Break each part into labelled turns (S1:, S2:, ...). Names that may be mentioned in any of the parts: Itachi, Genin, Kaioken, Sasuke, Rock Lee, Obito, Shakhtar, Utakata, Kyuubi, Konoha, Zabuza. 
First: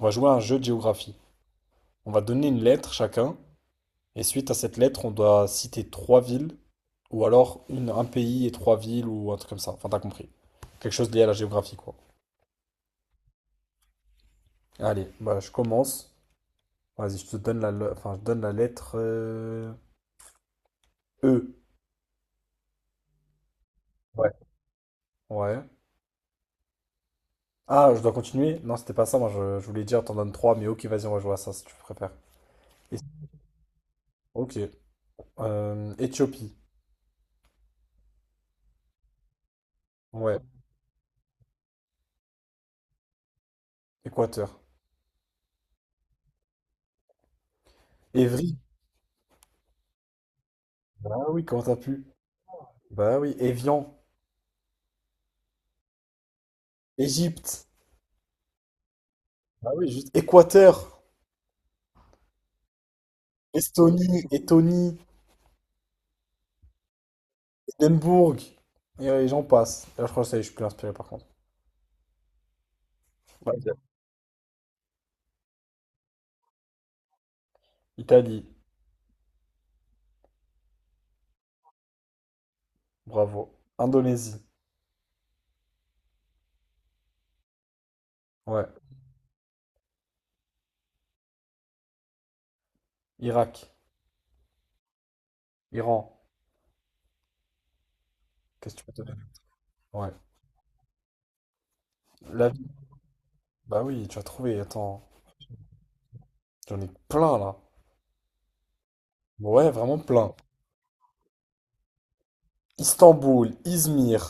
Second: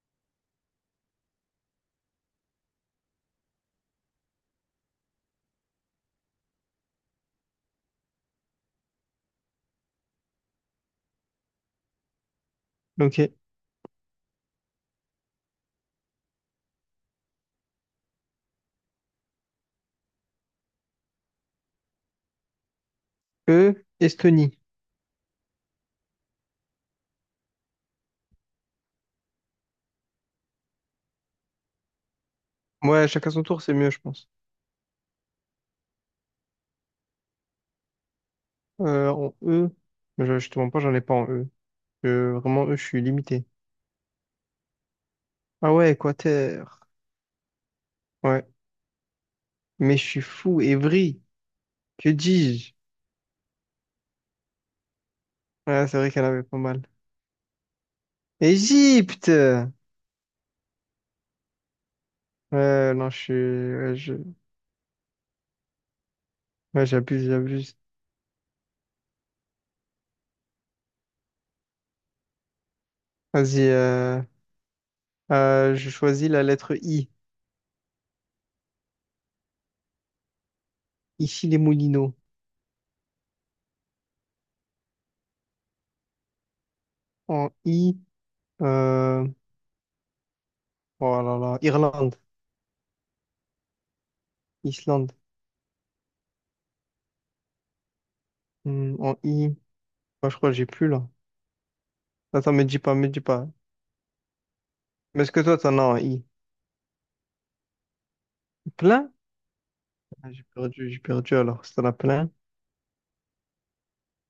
S1: On va jouer à un jeu de géographie. On va donner une lettre chacun, et suite à cette lettre, on doit citer trois villes, ou alors une, un pays et trois villes, ou un truc comme ça. Enfin, t'as compris. Quelque chose lié à la géographie, quoi.
S2: Ok.
S1: Allez, bah, je commence. Vas-y, je te donne enfin, je donne la lettre E.
S2: E,
S1: Ouais.
S2: Estonie.
S1: Ouais. Ah, je dois continuer? Non, c'était pas ça. Moi, je voulais dire, t'en donnes trois, mais ok, vas-y, on va jouer à ça si tu préfères. Et-
S2: Ouais, chacun son tour, c'est mieux, je pense.
S1: Ok. Éthiopie.
S2: En E, mais
S1: Ouais.
S2: je te mens pas, j'en ai pas en E. Je- vraiment, E, je suis limité.
S1: Équateur.
S2: Ah ouais, Équateur. Ouais.
S1: Évry.
S2: Mais je suis fou,
S1: Bah
S2: Évry.
S1: oui, comment t'as pu?
S2: Que dis-je?
S1: Bah oui. Évian.
S2: Ouais, c'est vrai qu'elle avait pas mal.
S1: Égypte.
S2: Égypte!
S1: Ah oui, juste Équateur,
S2: Ouais, non, je suis. Ouais, je-
S1: Estonie, Lettonie,
S2: ouais, j'abuse.
S1: Édimbourg, et j'en passe. Là, je crois que ça y est, je suis plus inspiré par contre.
S2: Vas-y,
S1: Ouais.
S2: je choisis la lettre I.
S1: Italie,
S2: Ici, les Moulineaux.
S1: bravo. Indonésie,
S2: En I,
S1: ouais.
S2: euh... oh là là, Irlande,
S1: Irak,
S2: Islande.
S1: Iran, qu'est-ce que tu peux
S2: Hmm,
S1: te
S2: en
S1: donner?
S2: I,
S1: Ouais.
S2: moi, je crois que j'ai plus là.
S1: La...
S2: Attends, me
S1: vie.
S2: dis pas, me dis pas.
S1: Bah oui, tu as trouvé, attends.
S2: Mais est-ce que toi, t'en as en I?
S1: J'en ai plein là.
S2: Plein?
S1: Ouais, vraiment
S2: Ah,
S1: plein.
S2: j'ai perdu, alors, si t'en as plein.
S1: Istanbul, Izmir,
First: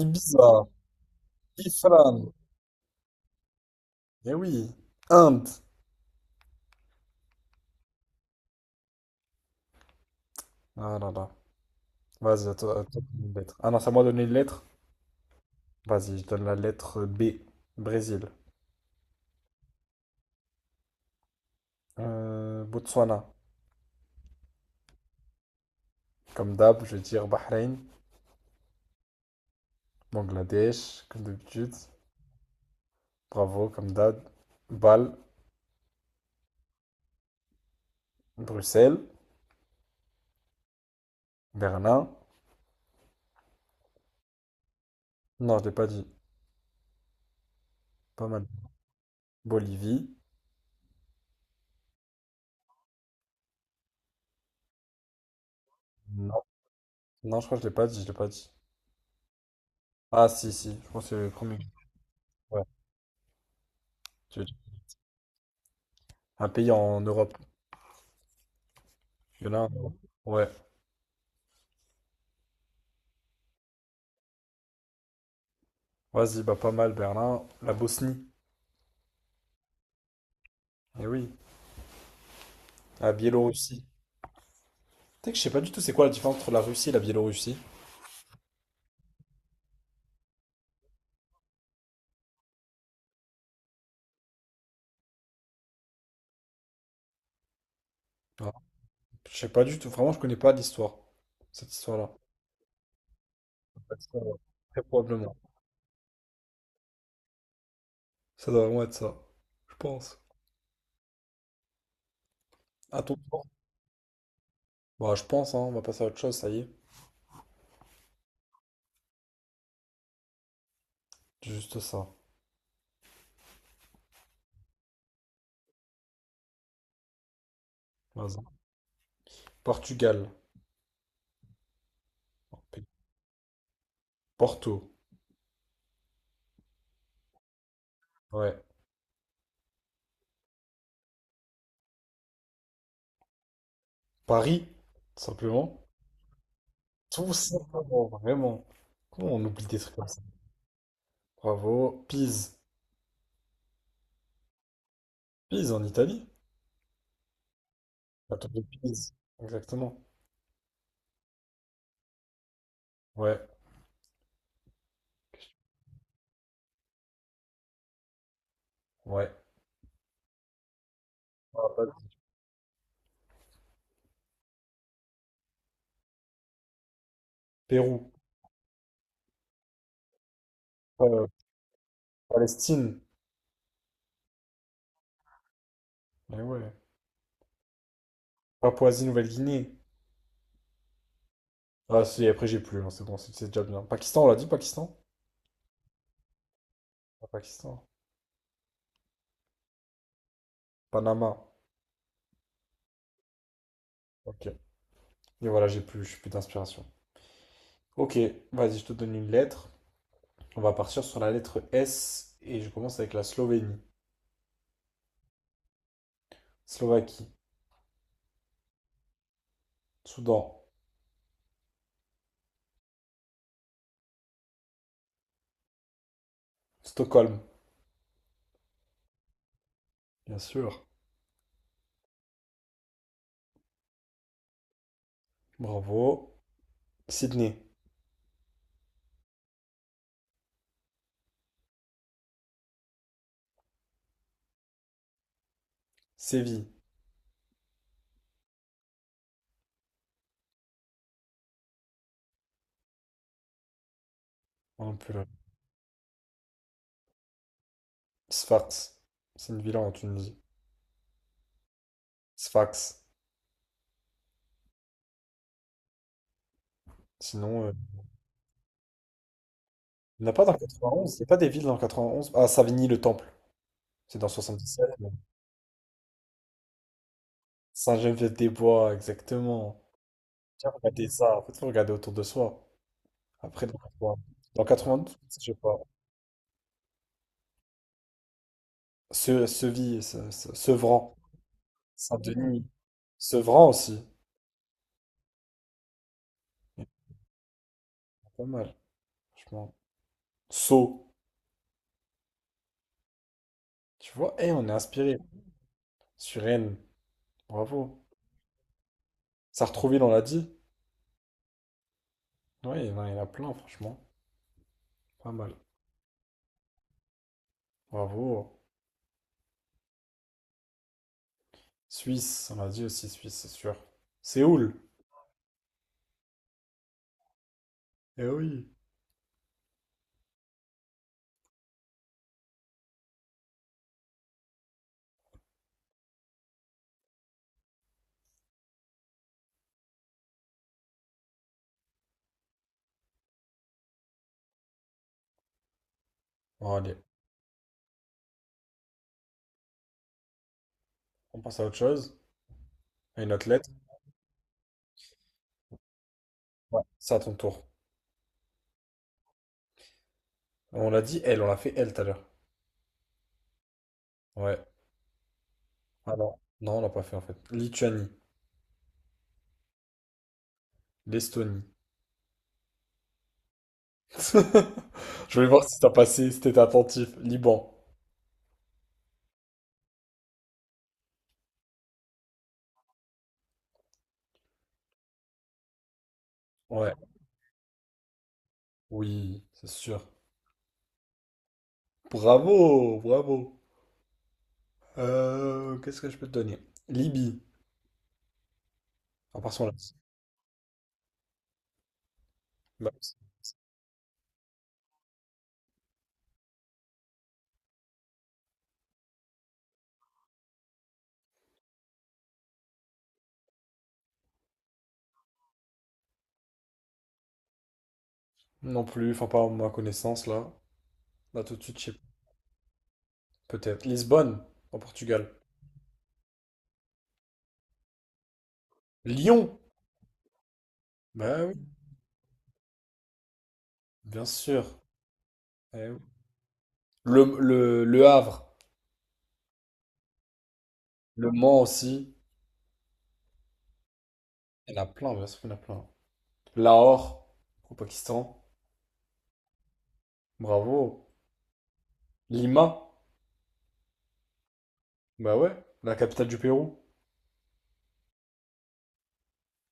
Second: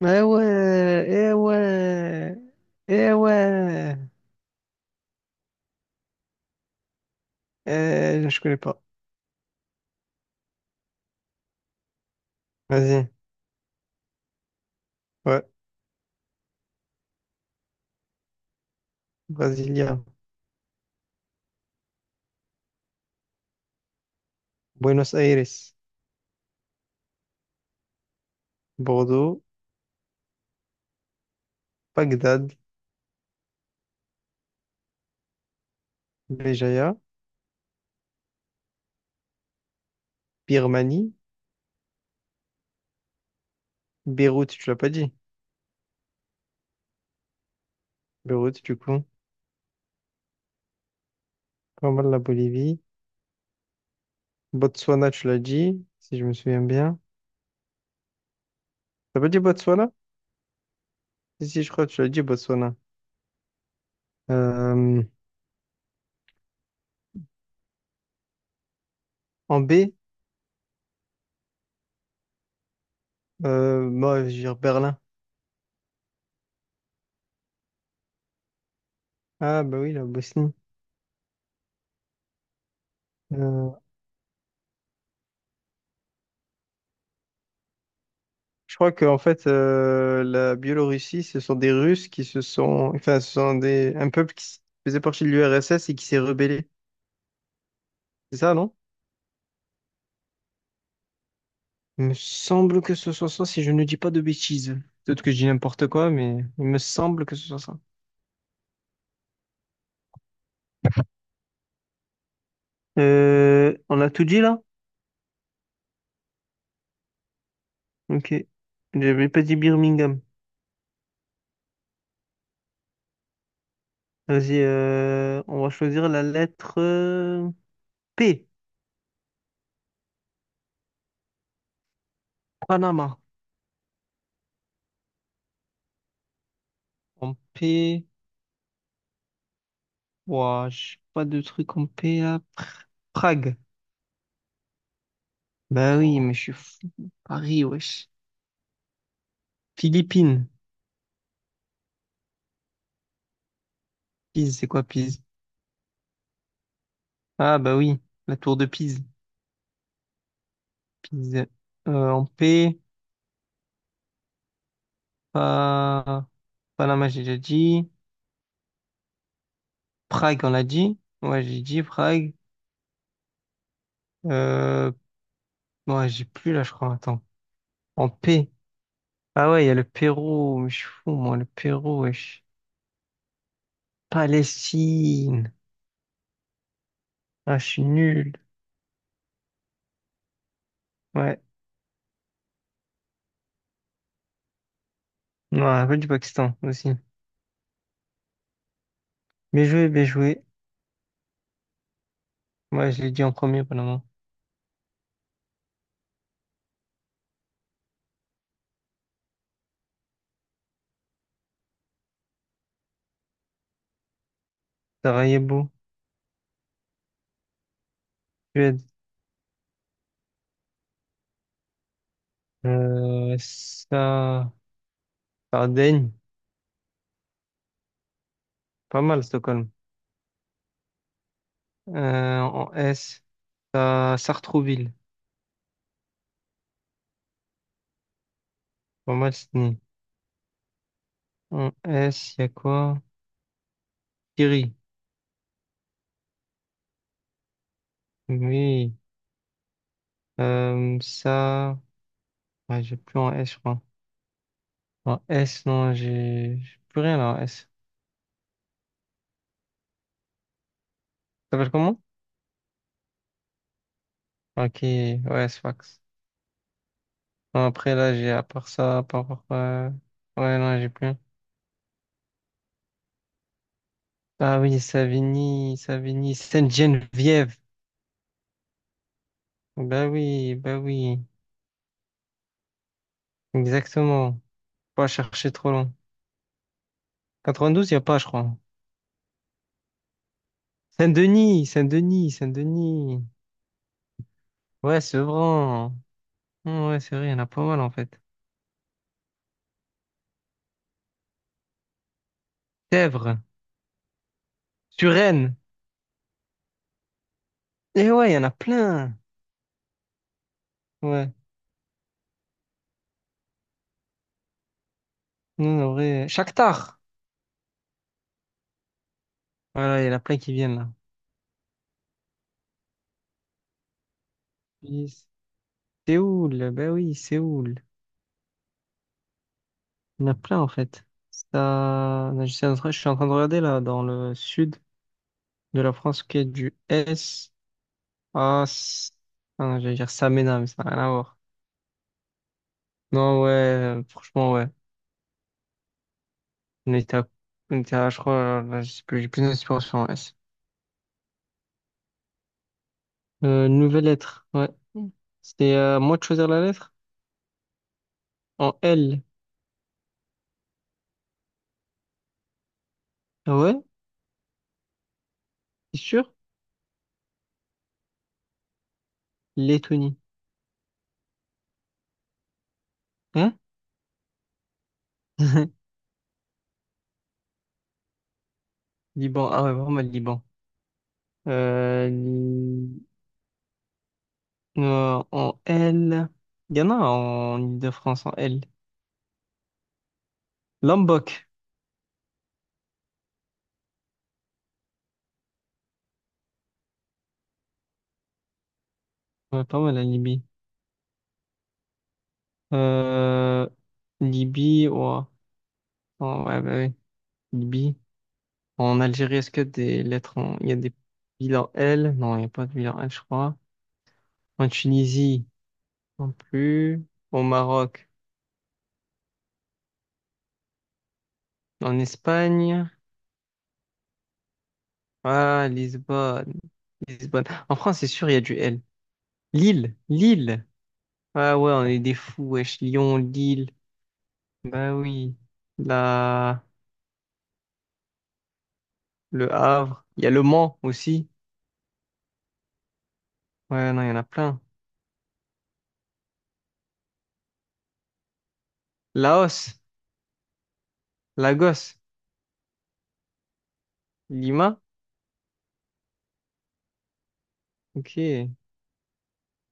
S2: Eh
S1: Ibiza,
S2: ouais, eh
S1: Ifrane.
S2: ouais, eh ouais.
S1: Eh oui. Inde.
S2: Eh, je connais pas.
S1: Ah là là. Vas-y, attends, attends,
S2: Vas-y,
S1: une lettre. Ah non, c'est à moi de donner une lettre.
S2: ouais.
S1: Vas-y, je donne la lettre B. Brésil.
S2: Brasilia,
S1: Botswana,
S2: Buenos Aires,
S1: comme d'hab, je vais dire Bahreïn,
S2: Bordeaux,
S1: Bangladesh, comme d'habitude.
S2: Bagdad,
S1: Bravo, comme d'hab. Bâle,
S2: Béjaïa,
S1: Bruxelles,
S2: Birmanie,
S1: Berlin.
S2: Beyrouth, tu l'as pas dit.
S1: Non, je l'ai pas dit. Pas mal.
S2: Beyrouth, du coup.
S1: Bolivie.
S2: Pas mal la Bolivie. Botswana, tu l'as dit, si je me
S1: Non,
S2: souviens bien.
S1: non, je crois que je l'ai pas dit, je l'ai pas dit.
S2: T'as pas dit Botswana?
S1: Ah, si, si, je pense que c'est le
S2: Si,
S1: premier.
S2: si, je crois que tu l'as dit,
S1: Ouais,
S2: Botswana.
S1: tu l'as dit.
S2: Euh,
S1: Un pays en Europe. Il y en a
S2: en
S1: un en
S2: B?
S1: Europe. Ouais.
S2: Moi, je vais dire Berlin.
S1: Vas-y, bah pas mal, Berlin. La Bosnie.
S2: Ah, bah oui, la Bosnie.
S1: Eh oui. La
S2: Euh,
S1: Biélorussie. Tu sais que je sais pas du tout c'est quoi la différence entre la Russie et la Biélorussie.
S2: je crois que en fait, la Biélorussie, ce sont des Russes qui se sont, enfin, ce sont des un peuple faisait partie de l'URSS et qui s'est rebellé. C'est
S1: Ah,
S2: ça, non?
S1: je sais pas du tout. Vraiment, je connais pas l'histoire. Cette
S2: Il
S1: histoire-là.
S2: me semble que ce soit ça, si je ne
S1: Ouais,
S2: dis pas
S1: ça,
S2: de bêtises.
S1: très
S2: Peut-être que
S1: probablement.
S2: je dis n'importe quoi, mais il me semble que ce soit ça.
S1: Ça doit vraiment être ça. Je pense. À ton tour.
S2: On a tout dit là?
S1: Bah, je pense, hein, on va passer à autre chose, ça y est.
S2: Ok. J'avais pas dit Birmingham.
S1: Juste ça.
S2: Vas-y, on va choisir la lettre
S1: Vas-y.
S2: P.
S1: Portugal.
S2: Panama.
S1: Porto.
S2: En P.
S1: Ouais.
S2: Ouah, je pas de truc en P là. Prague.
S1: Paris, tout simplement.
S2: Bah oui, mais je suis fou.
S1: Tout
S2: Paris,
S1: simplement,
S2: wesh.
S1: vraiment. Comment on oublie des trucs comme ça?
S2: Philippines.
S1: Bravo. Pise.
S2: Pise, c'est quoi Pise?
S1: Pise en Italie.
S2: Ah bah oui,
S1: La
S2: la
S1: tour
S2: tour
S1: de
S2: de Pise.
S1: Pise. Exactement.
S2: Pise en P.
S1: Ouais.
S2: Pas... Panama, j'ai déjà dit.
S1: Ouais.
S2: Prague, on l'a dit. Ouais, j'ai
S1: Ah,
S2: dit
S1: pas-
S2: Prague. Euh... Ouais, j'ai plus là, je crois. Attends. En
S1: Pérou.
S2: P, ah ouais, il y a le Pérou. Mais je suis fou,
S1: Euh,
S2: moi, le Pérou, wesh.
S1: Palestine.
S2: Palestine.
S1: Mais ouais.
S2: Ah, je suis nul.
S1: Papouasie-Nouvelle-Guinée.
S2: Ouais,
S1: Ah, si, après j'ai plus, hein, c'est bon, c'est déjà bien. Pakistan, on l'a dit, Pakistan?
S2: non un peu du Pakistan aussi.
S1: Pas Pakistan.
S2: Bien joué.
S1: Panama.
S2: Moi je l'ai dit en premier, Panama.
S1: Ok. Et voilà, j'ai plus, je j'ai plus d'inspiration. Ok, vas-y, je te donne une lettre. On va partir sur la lettre S et je commence avec la Slovénie,
S2: Sarajevo,
S1: Slovaquie,
S2: Suède.
S1: Soudan,
S2: Euh, ça, Sardaigne,
S1: Stockholm,
S2: pas mal, Stockholm.
S1: bien sûr.
S2: En S, Sartrouville,
S1: Bravo. Sydney,
S2: pas mal, Sydney. En S, il y a quoi? Thierry,
S1: Séville,
S2: oui. Euh, ça, ouais, j'ai plus en S, je crois.
S1: on en peut
S2: En
S1: là.
S2: S, non, j'ai plus rien là en S.
S1: Sfax, c'est une ville en Tunisie.
S2: Ça s'appelle comment?
S1: Sfax.
S2: Ok, ouais, Sfax.
S1: Sinon,
S2: Non, après, là, j'ai, à part ça,
S1: il n'y en a pas dans le
S2: ouais, non, j'ai plus
S1: 91.
S2: rien.
S1: Il n'y a pas des villes dans le 91. Ah, Savigny-le-Temple, c'est dans
S2: Ah oui,
S1: 77.
S2: Savigny, Sainte-Geneviève.
S1: Saint-Geneviève-des-Bois, exactement.
S2: Bah oui,
S1: Tiens,
S2: bah
S1: regardez
S2: oui,
S1: ça. En fait, faut regarder autour de soi. Après, dans 92,
S2: exactement.
S1: dans
S2: Pas
S1: 92, je
S2: chercher
S1: sais
S2: trop
S1: pas.
S2: long. 92, il n'y a pas, je crois.
S1: Se, Seville, Se- Se- Sevran,
S2: Saint-Denis, Saint-Denis,
S1: Saint-Denis,
S2: Saint-Denis.
S1: Sevran aussi.
S2: Ouais, Sevran.
S1: Il y en
S2: Hmm, ouais, c'est vrai, il y en a pas mal en fait.
S1: a pas mal, franchement. Sceaux,
S2: Sèvres,
S1: tu vois, eh, on est inspiré.
S2: Suresnes.
S1: Sur Rennes, bravo.
S2: Eh ouais, il y en a plein.
S1: Sartrouville, on l'a dit.
S2: Ouais,
S1: Ouais, il y en a plein, franchement. Pas mal.
S2: non, en vrai. Shakhtar.
S1: Bravo.
S2: Voilà, il y en a plein qui viennent là.
S1: Suisse, on l'a dit aussi, Suisse, c'est sûr. Séoul,
S2: Nice. Séoul, bah oui, Séoul.
S1: eh oui.
S2: Il y en a plein en fait. Ça... je suis en train de regarder là dans le sud de la France qui est du S à... S- ah non, j'allais dire Samena, mais ça n'a rien à voir. Non, ouais, franchement, ouais.
S1: Bon,
S2: On
S1: allez,
S2: était à, on était à, je crois, là, je sais plus, j'ai plus d'inspiration en S.
S1: on passe à autre chose. À une athlète.
S2: Nouvelle lettre, ouais. Mm. C'était à moi de choisir la
S1: Ouais,
S2: lettre?
S1: c'est à ton tour.
S2: En L.
S1: On l'a dit, elle, on l'a fait elle tout à l'heure.
S2: Ah ouais,
S1: Ouais.
S2: c'est
S1: Ah non,
S2: sûr?
S1: non, on l'a pas fait en fait. Lituanie.
S2: Lettonie.
S1: L'Estonie.
S2: Hein?
S1: Je voulais voir si t'as passé, si t'étais attentif. Liban.
S2: Liban, ah ouais, vraiment le Liban. Euh, li- en L. Il y en
S1: Ouais.
S2: a en Ile-de-France en L.
S1: Oui, c'est sûr.
S2: Lombok.
S1: Bravo, bravo. Qu'est-ce que je peux te donner? Libye. À part
S2: Ouais,
S1: son là.
S2: pas mal la Libye.
S1: Bah,
S2: Euh, Libye, ouah. Oh, ouais, bah oui. Libye. En Algérie, est-ce qu'il y a des lettres en... il y a des villes en L? Non, il n'y a pas de ville en L, je crois. En Tunisie, non plus. Au Maroc,
S1: non plus, enfin pas à ma connaissance là. Là tout de suite, je sais pas.
S2: en Espagne.
S1: Peut-être. Lisbonne, en Portugal.
S2: Ah, Lisbonne. Lisbonne. En France, c'est sûr, il y a du L.
S1: Lyon.
S2: Lille.
S1: Bah oui,
S2: Ah ouais, on est des fous, wesh. Lyon, Lille.
S1: bien sûr.
S2: Bah oui.
S1: Eh oui.
S2: La...
S1: Le Havre.
S2: Le Havre. Il y a Le Mans aussi.
S1: Le Mans aussi.
S2: Ouais, non, il y en a plein.
S1: Il y en a plein, bien sûr qu'il y en a plein. Lahore, au Pakistan.
S2: Laos,
S1: Bravo.
S2: Lagos.
S1: Lima.
S2: Lima?
S1: Bah ouais, la capitale du Pérou.
S2: Ok. Il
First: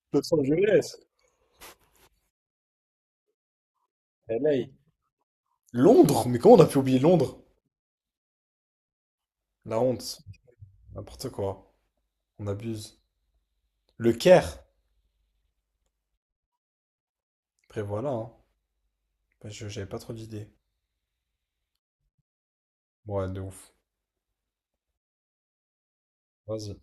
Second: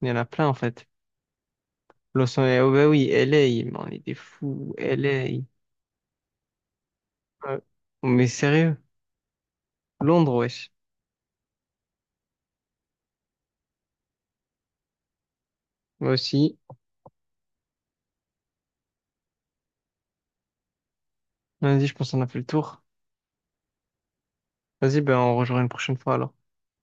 S2: y en a
S1: Los
S2: plein en fait.
S1: Angeles,
S2: Los Angeles, oh bah oui, LA, mais on est des
S1: LA.
S2: fous, LA.
S1: Londres? Mais comment on a pu oublier Londres?
S2: Ouais. Mais sérieux,
S1: La honte.
S2: Londres, wesh.
S1: N'importe quoi. On abuse. Le Caire.
S2: Moi aussi.
S1: Après voilà, hein. Bah, j'avais pas trop d'idées.
S2: Vas-y, je pense qu'on a fait le tour.
S1: Ouais, de ouf.
S2: Vas-y, ben on rejoint une prochaine fois alors.
S1: Vas-y.